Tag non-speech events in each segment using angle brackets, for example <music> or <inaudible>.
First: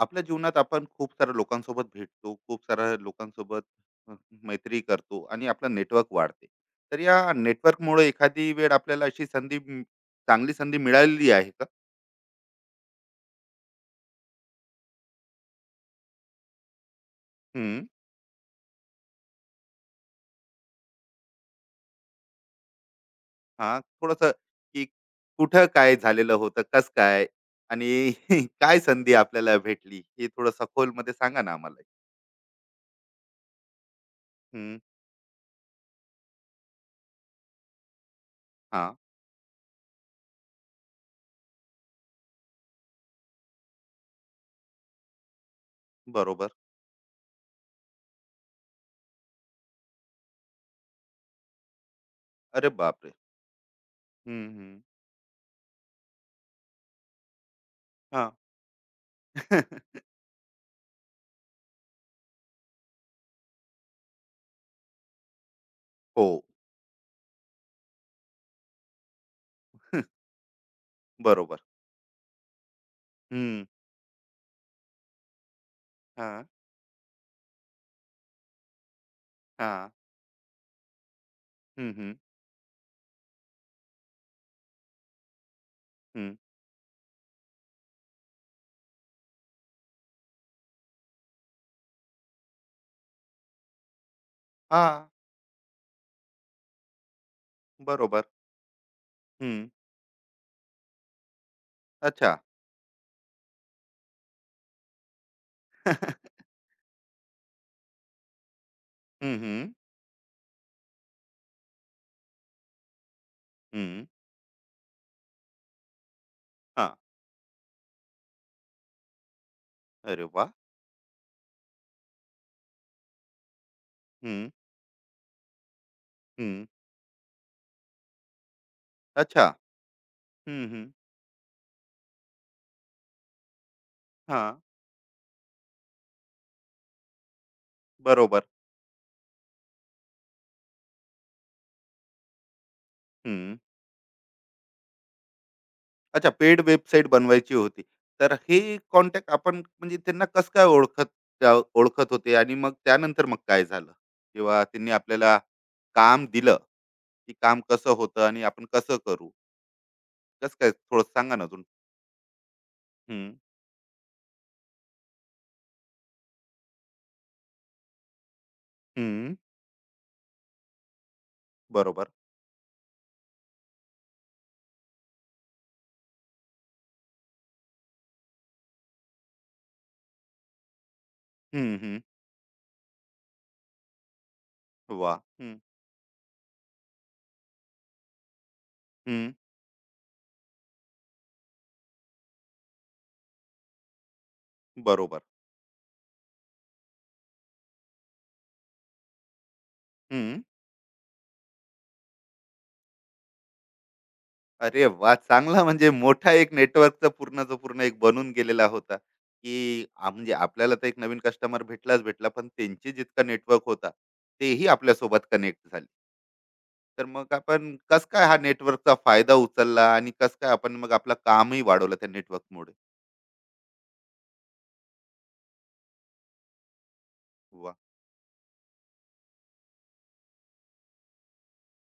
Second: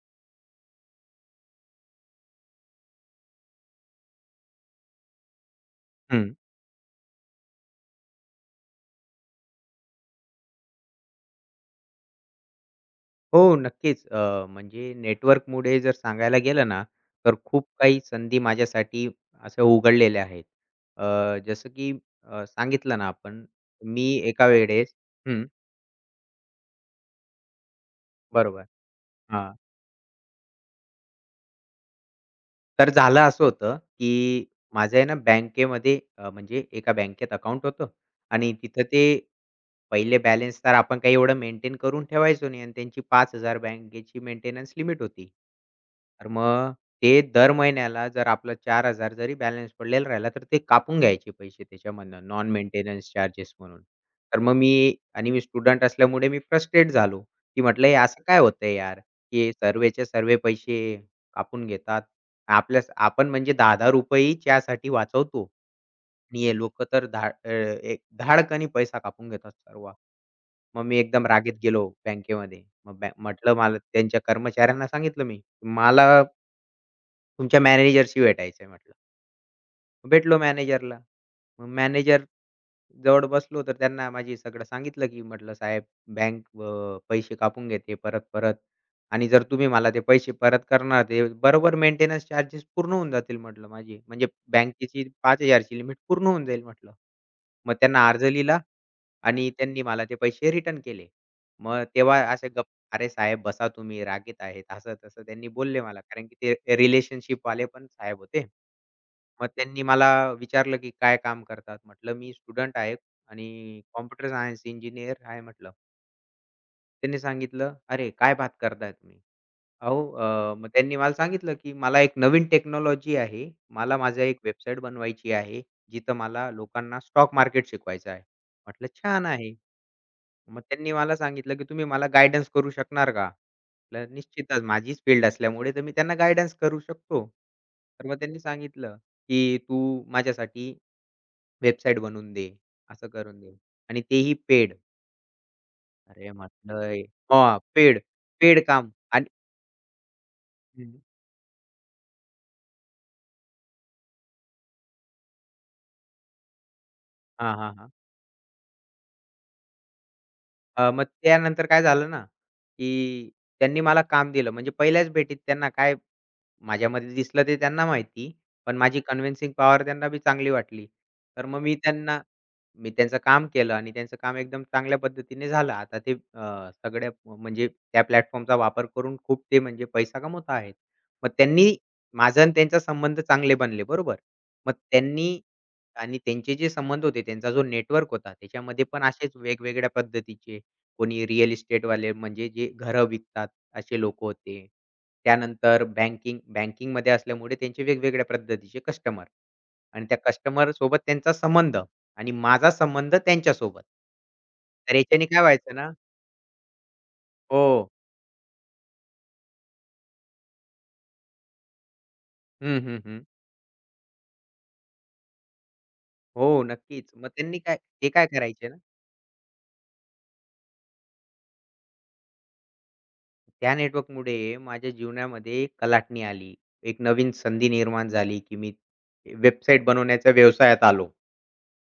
आपल्या जीवनात आपण खूप साऱ्या लोकांसोबत भेटतो, खूप साऱ्या लोकांसोबत अ, मैत्री करतो आणि आपलं नेटवर्क हं. वाढते. तर या नेटवर्कमुळे एखादी वेळ आपल्याला अशी संधी चांगली संधी मिळालेली आहे का? हो, नक्कीच. म्हणजे नेटवर्कमुळे जर सांगायला गेलं ना, तर खूप हम्म. काही संधी माझ्यासाठी अशा उघडलेल्या आहेत. जसं की सांगितलं ना आपण, हा, मी थोडस एका की वेळेस हं, कुठं काय झालेलं होतं, कस काय आणि <laughs> बरोबर. काय संधी हां. आपल्याला भेटली हे थोडं सखोल मध्ये सांगा ना आम्हाला. तर झालं असं होतं, की हम्म. माझं आहे ना बँकेमध्ये म्हणजे एका बँकेत अकाउंट होतं आणि हा. तिथं ते पहिले बॅलन्स तर आपण काही एवढं मेंटेन करून ठेवायचो नाही आणि त्यांची 5,000 बँकेची मेंटेनन्स लिमिट होती. तर बरोबर. मग ते दर महिन्याला जर आपलं 4,000 जरी बॅलन्स पडलेला राहिला, तर ते कापून घ्यायचे पैसे त्याच्यामधनं नॉन अरे बापरे. मेंटेनन्स चार्जेस म्हणून. तर हम्म, मग मी हम्म. आणि मी स्टुडंट असल्यामुळे मी फ्रस्ट्रेट झालो, की म्हटलं हे असं हा. काय होतंय यार, की <laughs> सर्वेचे सर्व पैसे कापून घेतात. आपल्या आपण म्हणजे ₹10-10 ही चहासाठी वाचवतो हो. आणि हे लोकं तर एक धाडकनी पैसा कापून घेतात सर्व. <laughs> मग मी एकदम रागीत बरोबर. गेलो बँकेमध्ये. मग बॅ म्हटलं हम्म. मला त्यांच्या कर्मचाऱ्यांना सांगितलं मी, "मला हा. तुमच्या मॅनेजरशी भेटायचं आहे" म्हटलं. हा. मग भेटलो मॅनेजरला. मग हम्म, हम्म. मॅनेजर जवळ बसलो तर त्यांना माझी सगळं सांगितलं, की म्हटलं, "साहेब हम्म. बँक पैसे कापून घेते परत-परत आणि जर तुम्ही मला ते पैसे परत करणार ते बरोबर मेंटेनन्स चार्जेस पूर्ण होऊन जातील" म्हटलं माझे. म्हणजे हा, बँकेची 5,000ची लिमिट पूर्ण होऊन जाईल म्हटलं. मग त्यांना बरोबर. अर्ज लिहिला आणि हं. त्यांनी मला ते पैसे रिटर्न केले. मग तेव्हा अच्छा. असे गप "अरे साहेब बसा तुम्ही, रागीट आहेत." असं-तसं त्यांनी बोलले मला. कारण की ते रिलेशनशिपवाले पण साहेब होते. हं, मग हं. त्यांनी मला विचारलं, की "काय काम करतात?" म्हटलं, "मी स्टुडंट आहे आणि हं. कॉम्प्युटर सायन्स इंजिनिअर आहे." म्हटलं. हां. त्यांनी सांगितलं, "अरे काय बात करताय तुम्ही? अहो, अरे वा. मग त्यांनी मला सांगितलं, की मला एक नवीन टेक्नॉलॉजी आहे. मला माझं एक हं, वेबसाईट बनवायची आहे, जिथं मला हं. लोकांना स्टॉक मार्केट शिकवायचं आहे. म्हटलं, "छान अच्छा. आहे." मग हं, हं. त्यांनी मला सांगितलं, की "तुम्ही मला गाईडन्स करू शकणार का?" म्हटलं, हां, "निश्चितच. माझीच फील्ड असल्यामुळे तर मी त्यांना गाईडन्स करू शकतो." तर मग त्यांनी बरोबर. सांगितलं, की "तू माझ्यासाठी वेबसाईट बनवून दे, असं करून दे." हं. आणि तेही पेड. अच्छा, अरे पेड म्हटलं वेबसाईट बनवायची हां, होती. पेड, तर हे पेड काम आणि कॉन्टॅक्ट आपण म्हणजे त्यांना कसं काय हं. ओळखत, त्या ओळखत होते आणि मग त्यानंतर मग काय झालं? किंवा त्यांनी आपल्याला काम दिलं, की हां, काम हां, कसं हां. होतं आणि आपण कसं करू? कसं काय थोडं मग सांगा ना अजून? त्यानंतर काय झालं ना, हं, की त्यांनी मला काम दिलं. म्हणजे पहिल्याच भेटीत त्यांना काय माझ्यामध्ये दिसलं ते त्यांना माहिती. पण माझी हं. कन्व्हिन्सिंग पॉवर त्यांना बी चांगली वाटली. तर मग बरोबर. मी त्यांचं काम केलं आणि त्यांचं काम एकदम चांगल्या पद्धतीने झालं. आता ते सगळ्या म्हणजे त्या प्लॅटफॉर्मचा वापर करून खूप ते म्हणजे पैसा कमवत आहेत. मग त्यांनी हं, हं. माझा आणि त्यांचा संबंध चांगले बनले, बरोबर. मग वाह! त्यांनी हं, आणि त्यांचे जे संबंध होते, त्यांचा जो नेटवर्क होता, त्याच्यामध्ये पण असेच हं. वेगवेगळ्या पद्धतीचे, कोणी रिअल इस्टेटवाले म्हणजे जे घरं विकतात असे लोक होते. बरोबर. त्यानंतर बँकिंगमध्ये असल्यामुळे त्यांचे वेगवेगळ्या पद्धतीचे कस्टमर आणि त्या हं. कस्टमरसोबत त्यांचा संबंध आणि माझा संबंध त्यांच्यासोबत. अरे तर वाह! याच्याने काय चांगला, व्हायचं म्हणजे ना मोठा एक नेटवर्कचा पूर्णचा हो. पूर्ण एक बनून गेलेला होता, की म्हणजे आपल्याला तर एक नवीन कस्टमर भेटलाच भेटला, पण हं, त्यांचे हं, हं. जितका नेटवर्क होता, तेही आपल्यासोबत कनेक्ट झाले. हो, तर नक्कीच. मग मग त्यांनी आपण काय कसं ते काय काय हा करायचे ना नेटवर्कचा फायदा उचलला आणि कसं काय आपण मग आपलं कामही वाढवलं त्या नेटवर्कमुळे? त्या नेटवर्कमुळे माझ्या जीवनामध्ये एक कलाटणी आली. एक नवीन संधी वाह! निर्माण झाली, की मी वेबसाईट बनवण्याच्या व्यवसायात आलो.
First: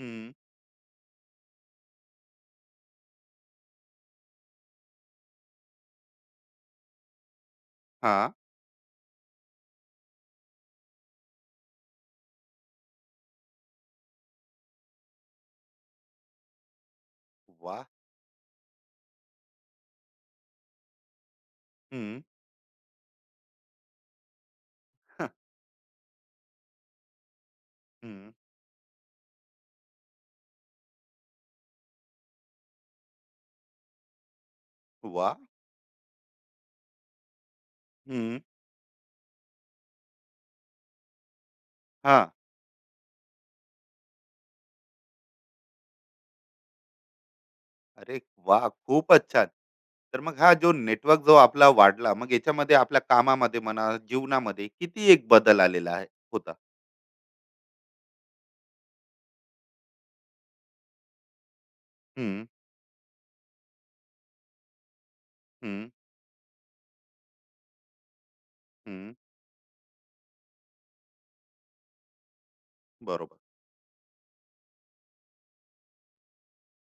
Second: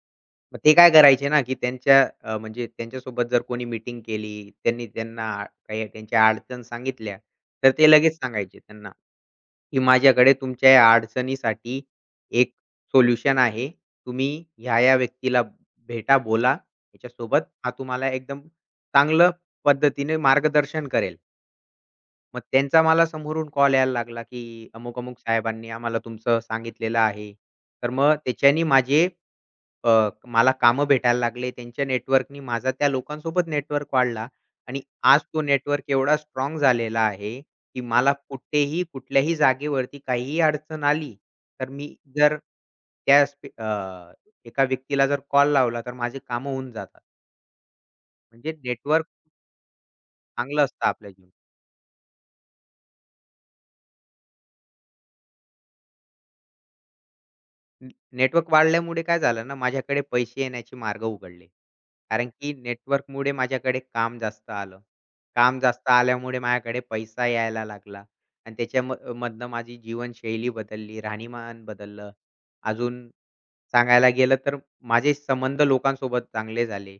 हं. मग ते काय करायचे ना, की त्यांच्या म्हणजे त्यांच्यासोबत जर कोणी मीटिंग केली, त्यांनी त्यांना काही त्यांच्या अडचण सांगितल्या, तर ते लगेच हां. सांगायचे त्यांना, की माझ्याकडे तुमच्या या अडचणीसाठी एक सोल्युशन आहे. तुम्ही ह्या-ह्या व्यक्तीला भेटा, बोला, त्याच्यासोबत हा वाह! तुम्हाला एकदम चांगलं पद्धतीने मार्गदर्शन करेल. हं. मग त्यांचा मला समोरून कॉल यायला लागला, की अमुक-अमुक साहेबांनी आम्हाला तुमचं सांगितलेलं आहे. तर मग हं. त्याच्यानी माझे मला कामं भेटायला लागले. त्यांच्या नेटवर्कनी माझा त्या लोकांसोबत नेटवर्क वाढला आणि आज वाह! तो नेटवर्क एवढा स्ट्राँग झालेला आहे, की मला हं. कुठेही, कुठल्याही जागेवरती काहीही अडचण आली, तर मी हां. <laughs> जर त्या स्पे अ, एका व्यक्तीला जर कॉल लावला, तर माझी कामं होऊन जातात. अरे म्हणजे वाह! नेटवर्क खूपच छान. तर मग हा चांगलं जो असतं आपल्या नेटवर्क जीवनात. जो आपला वाढला, मग याच्यामध्ये आपल्या कामामध्ये म्हणा, जीवनामध्ये किती एक बदल आलेला आहे होता? न नेटवर्क वाढल्यामुळे काय झालं ना, माझ्याकडे पैसे येण्याचे मार्ग उघडले. कारण हं, की नेटवर्कमुळे माझ्याकडे काम जास्त आलं. काम हं, जास्त आल्यामुळे माझ्याकडे पैसा यायला लागला आणि त्याच्या म हं. मधनं माझी जीवनशैली बदलली, राहणीमान बदललं. अजून बरोबर. सांगायला गेलं तर माझे संबंध लोकांसोबत चांगले झाले.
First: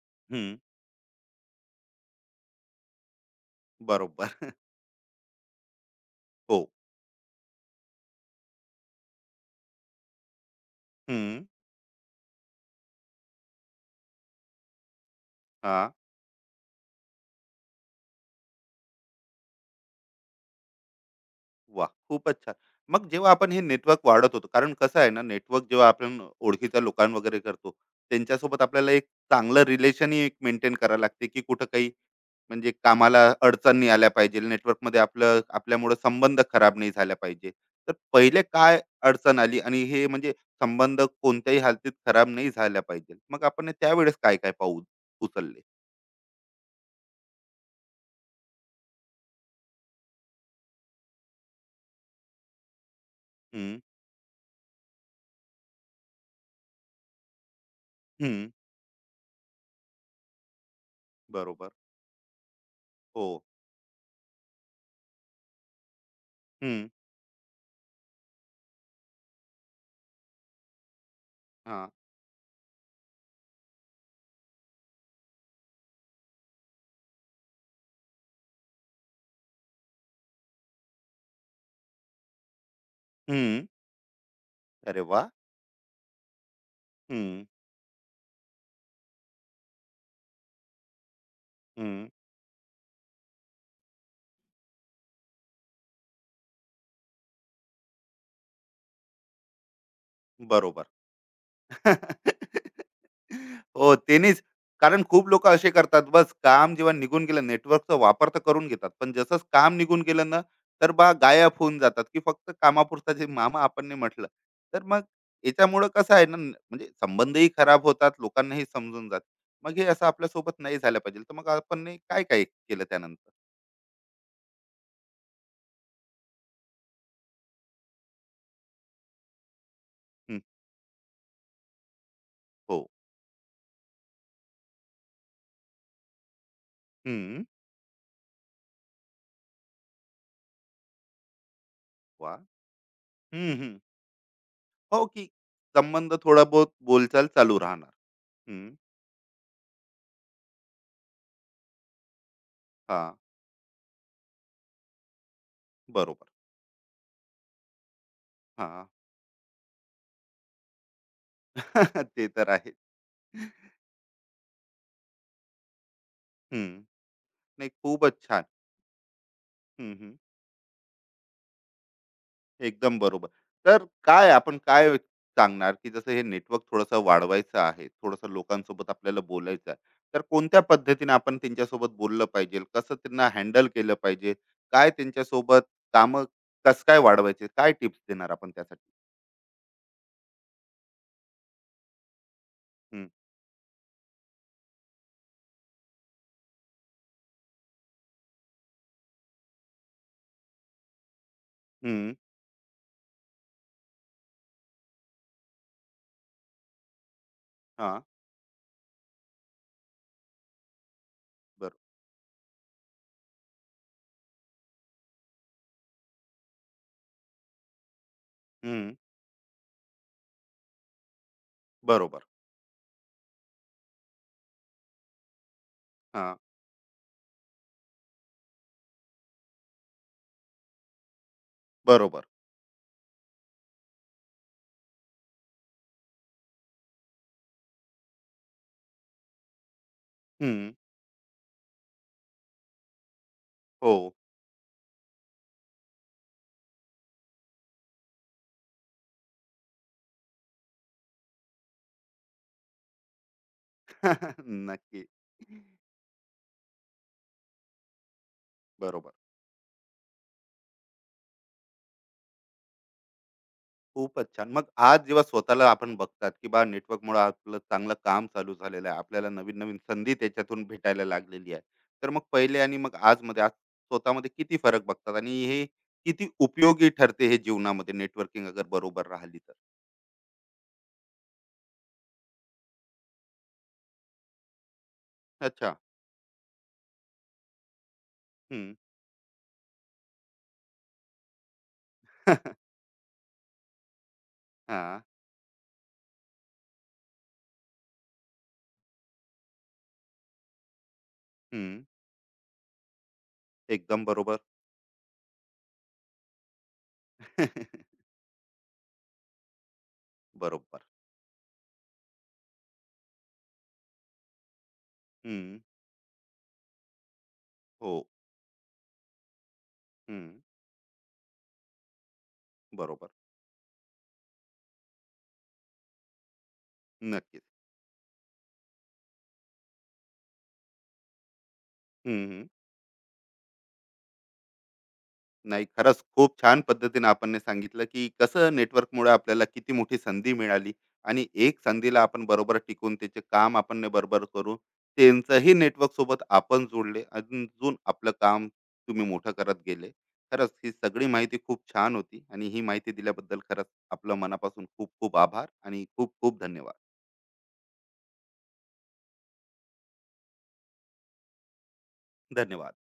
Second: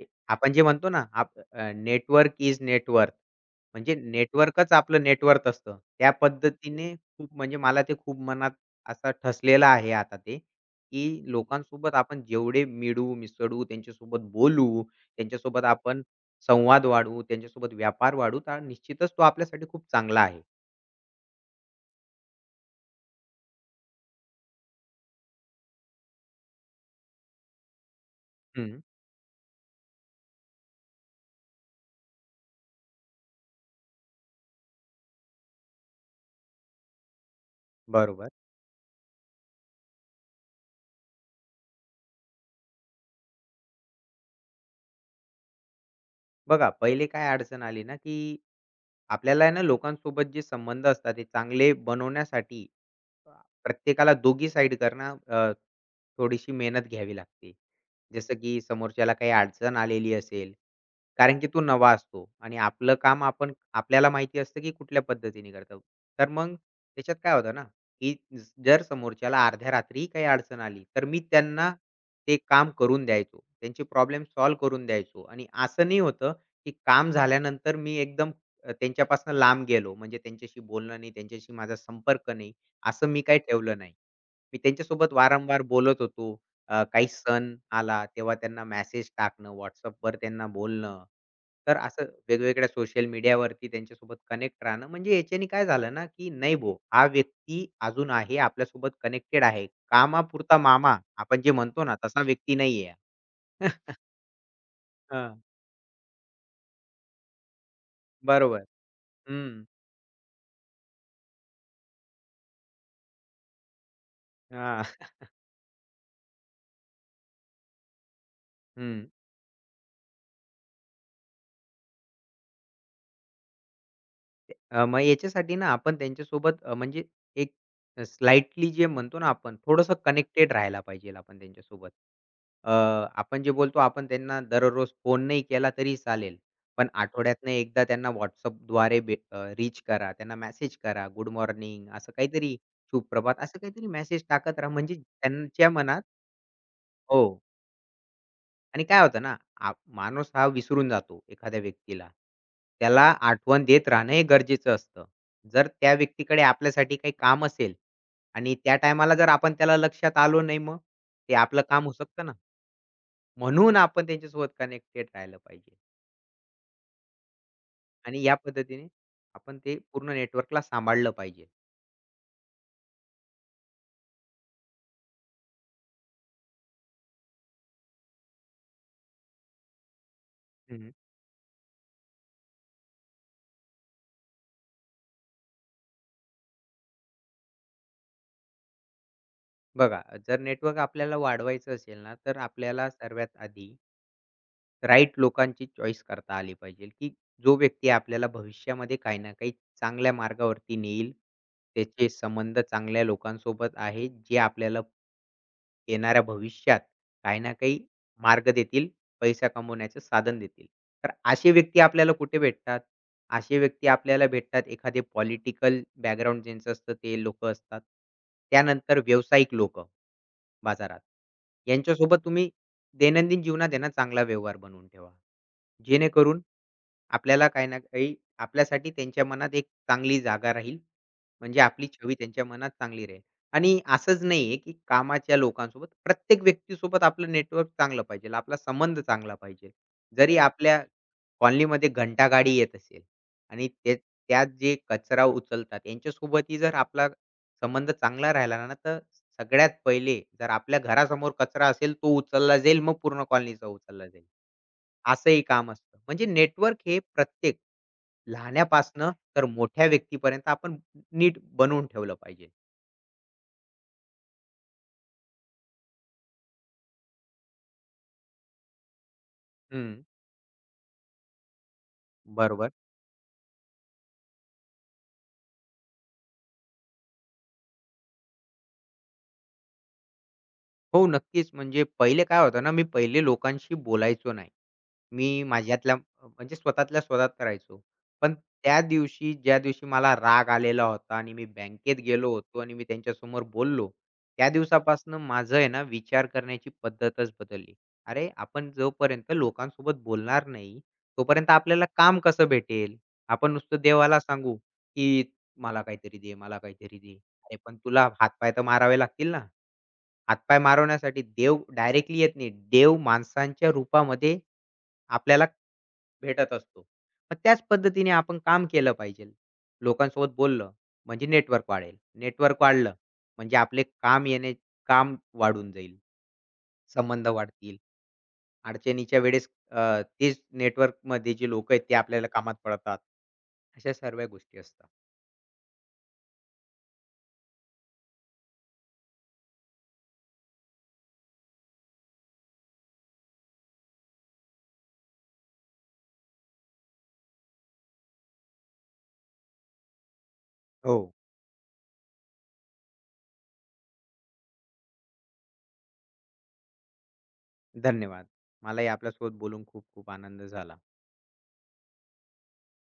आपण हं. जे म्हणतो ना, नेटवर्क इज नेटवर्थ. म्हणजे बरोबर. <laughs> नेटवर्कच आपलं नेटवर्थ असतं. त्या हो. पद्धतीने खूप म्हणजे मला ते खूप मनात असा ठसलेला आहे आता ते, की हं. लोकांसोबत आपण जेवढे मिळू, मिसळू, त्यांच्यासोबत बोलू, त्यांच्यासोबत हां. आपण संवाद वाढवू, त्यांच्यासोबत व्यापार वाढवू, तर निश्चितच तो आपल्यासाठी खूप चांगला आहे. वाह! खूपच छान. मग जेव्हा आपण हे नेटवर्क वाढत होतो, कारण कसं आहे ना, नेटवर्क जेव्हा आपण ओळखीच्या लोकां वगैरे करतो, त्यांच्यासोबत हं, आपल्याला एक चांगलं रिलेशनही एक मेंटेन करावं लागते, की कुठं काही, म्हणजे कामाला अडचण नाही आल्या पाहिजे, नेटवर्कमध्ये आपलं आपल्यामुळं संबंध खराब नाही झाला पाहिजे. तर बरोबर. पहिले काय अडचण आली आणि हे म्हणजे संबंध कोणत्याही हालतीत खराब नाही झाला पाहिजे. मग आपण त्यावेळेस काय-काय पाऊल उचलले? बघा पहिले काय अडचण आली ना, की आपल्याला आहे ना लोकांसोबत जे संबंध असतात ते चांगले बनवण्यासाठी अ, हं, प्रत्येकाला दोघी साइड करणं थोडीशी मेहनत घ्यावी लागते. जसं हं. की समोरच्याला काही अडचण आलेली असेल, कारण की तो बरोबर. नवा असतो आणि आपलं काम हो. आपण आपल्याला माहिती असतं की कुठल्या पद्धतीने करतो. तर मग हं. त्याच्यात काय होतं ना, की जर समोरच्याला अर्ध्या रात्रीही काही अडचण आली, तर मी त्यांना हां. ते काम करून द्यायचो. त्यांची प्रॉब्लेम सॉल्व्ह करून द्यायचो आणि असं नाही होतं, की काम झाल्यानंतर मी एकदम त्यांच्यापासून लांब गेलो. म्हणजे त्यांच्याशी बोलणं नाही, त्यांच्याशी माझा संपर्क नाही, असं मी काही हं. ठेवलं नाही. मी अरे त्यांच्यासोबत वा. वारंवार बोलत होतो. काही हं, सण आला तेव्हा त्यांना मेसेज टाकणं, WhatsAppवर त्यांना बोलणं. तर असं हं. वेगवेगळ्या सोशल मीडियावरती त्यांच्यासोबत कनेक्ट राहणं. म्हणजे याच्याने काय झालं ना, की नाही भाऊ हा व्यक्ती अजून आहे आपल्यासोबत कनेक्टेड आहे. कामापुरता बरोबर. मामा आपण जे म्हणतो ना, तसा व्यक्ती <laughs> नाहीये. हो, <laughs> तेनीच. कारण खूप हां, लोकं असे करतात, बस काम जेव्हा निघून गेलं नेटवर्कचा वापर तर बरोबर. करून घेतात. पण जसंच हं. काम निघून गेलं ना, तर बा गायब होऊन जातात, की फक्त कामापुरता जे मामा आपण नाही म्हटलं. तर हां. मग याच्यामुळं कसं आहे ना, म्हणजे संबंधही खराब होतात, लोकांनाही हं. समजून जातं. मग हे असं आपल्यासोबत नाही झालं पाहिजे. तर मग आपण काय-काय केलं त्यानंतर? मग याच्यासाठी ना आपण त्यांच्यासोबत म्हणजे एक स्लाइटली जे म्हणतो ना आपण थोडंसं हं. कनेक्टेड राहायला पाहिजे आपण त्यांच्यासोबत. अ, हो. आपण जे बोलतो आपण त्यांना दररोज फोन नाही केला तरी चालेल. पण हं. आठवड्यातनं एकदा त्यांना WhatsAppद्वारे रीच करा. त्यांना मेसेज करा. गुड मॉर्निंग असं वाह! काहीतरी, सुप्रभात हं, असं हं. काहीतरी मेसेज टाकत राहा म्हणजे हो, की त्यांच्या मनात संबंध थोडा बहुत हो. बोलचाल चालू राहणार. हं. आणि काय होतं ना, माणूस हा विसरून जातो एखाद्या व्यक्तीला. त्याला हां, आठवण देत राहणं हे गरजेचं असतं. जर त्या बरोबर. व्यक्तीकडे आपल्यासाठी काही काम असेल आणि त्या हां. टायमाला जर आपण त्याला लक्षात आलो नाही मग? ते आपलं काम होऊ <laughs> शकतं ते ना. तर आहे. म्हणून आपण त्यांच्यासोबत कनेक्टेड राहिलं पाहिजे हं. नाही, खूपच आणि या छान. पद्धतीने आपण ते हं, हं. पूर्ण नेटवर्कला सांभाळलं पाहिजे. एकदम बरोबर. तर काय आपण काय सांगणार, की जसं हे नेटवर्क थोडंसं वाढवायचं आहे, थोडंसं लोकांसोबत आपल्याला बोलायचं आहे. तर कोणत्या हं, पद्धतीने आपण त्यांच्यासोबत बोललं पाहिजे? कसं त्यांना हँडल केलं पाहिजे? काय त्यांच्यासोबत कामं कसं काय वाढवायचे? काय टिप्स देणार आपण त्यासाठी? बघा जर नेटवर्क आपल्याला वाढवायचं असेल ना, तर आपल्याला हं, सर्वात आधी राइट लोकांची चॉईस करता आली पाहिजे, की जो व्यक्ती आपल्याला भविष्यामध्ये काही ना काही चांगल्या मार्गावरती नेईल. त्याचे हं. संबंध चांगल्या लोकांसोबत आहेत, जे आपल्याला येणाऱ्या भविष्यात काही ना काही हां. मार्ग देतील, पैसा कमवण्याचं साधन देतील. तर असे बरं. व्यक्ती आपल्याला कुठे भेटतात? असे व्यक्ती आपल्याला भेटतात एखादे पॉलिटिकल बॅकग्राऊंड ज्यांचं असतं ते लोकं असतात. हं. त्यानंतर व्यावसायिक लोकं बाजारात. बरोबर. यांच्यासोबत तुम्ही दैनंदिन जीवनात आहे ना चांगला व्यवहार बनवून ठेवा. हां. जेणेकरून आपल्याला काही ना काही आपल्यासाठी त्यांच्या मनात एक चांगली जागा राहील. म्हणजे आपली छवी बरोबर. त्यांच्या मनात चांगली राहील. आणि असंच नाहीये, की कामाच्या लोकांसोबत प्रत्येक व्यक्तीसोबत आपलं नेटवर्क चांगलं पाहिजे. आपला संबंध चांगला पाहिजे. जरी हं. आपल्या कॉलनीमध्ये घंटागाडी येत असेल आणि ते हो. त्यात जे कचरा उचलतात यांच्यासोबतही जर आपला संबंध चांगला राहिला ना, तर सगळ्यात पहिले जर आपल्या घरासमोर कचरा असेल, तो उचलला जाईल, मग पूर्ण कॉलनीचा उचलला जाईल. <laughs> नक्की. असंही काम असतं. म्हणजे नेटवर्क हे प्रत्येक लहान्यापासनं बरोबर. तर मोठ्या व्यक्तीपर्यंत आपण नीट बनवून ठेवलं पाहिजे. खूपच छान. मग आज जेव्हा स्वतःला आपण बघतात, की बा नेटवर्कमुळं आपलं चांगलं काम चालू झालेलं आहे. आपल्याला नवीन-नवीन हं. संधी त्याच्यातून भेटायला लागलेली आहे. तर मग पहिले बरोबर. आणि मग आज आजमध्ये आज स्वतःमध्ये किती फरक बघतात आणि हे किती उपयोगी ठरते हे जीवनामध्ये नेटवर्किंग अगर बरोबर राहिली तर? हो, नक्कीच. म्हणजे पहिले काय होतं ना, मी पहिले लोकांशी बोलायचो नाही. मी अच्छा. माझ्यातल्या म्हणजे स्वतःतल्या स्वतः करायचो. पण हं. त्या दिवशी, ज्या दिवशी मला राग आलेला होता आणि मी बँकेत गेलो होतो आणि मी त्यांच्यासमोर बोललो, त्या हां. हं. दिवसापासून <laughs> माझं आहे ना, विचार करण्याची पद्धतच बदलली. अरे, आपण जोपर्यंत लोकांसोबत बोलणार नाही, तोपर्यंत आपल्याला काम कसं भेटेल? आपण नुसतं एकदम देवाला बरोबर. सांगू, की "मला काहीतरी दे, मला काहीतरी दे." अरे, पण <laughs> तुला हातपाय तर मारावे लागतील ना? हातपाय बरोबर. मारवण्यासाठी देव डायरेक्टली येत नाही. देव माणसांच्या रूपामध्ये हं. आपल्याला भेटत असतो. मग त्याच हो. पद्धतीने आपण काम केलं पाहिजे. हं. लोकांसोबत बोललं म्हणजे नेटवर्क वाढेल. नेटवर्क वाढलं बरोबर. म्हणजे आपले काम वाढून जाईल. संबंध नक्कीच. वाढतील. अडचणीच्या वेळेस तेच नेटवर्कमध्ये जे लोकं आहेत ते आपल्याला हं. कामात पडतात. अशा सर्व गोष्टी असतात. नाही, खरंच खूप छान पद्धतीने आपण ने सांगितलं, की कसं नेटवर्कमुळे आपल्याला किती मोठी संधी मिळाली आणि एक संधीला आपण बरोबर टिकून त्याचे काम आपण ने बरोबर करून त्यांचंही नेटवर्कसोबत आपण जोडले. अजून आपलं काम तुम्ही मोठं करत गेले. खरंच ही हो, सगळी माहिती खूप छान होती आणि ही माहिती दिल्याबद्दल खरंच आपलं मनापासून खूप खूप आभार आणि खूप खूप धन्यवाद. धन्यवाद. मलाही आपल्यासोबत बोलून खूप खूप आनंद झाला. धन्यवाद.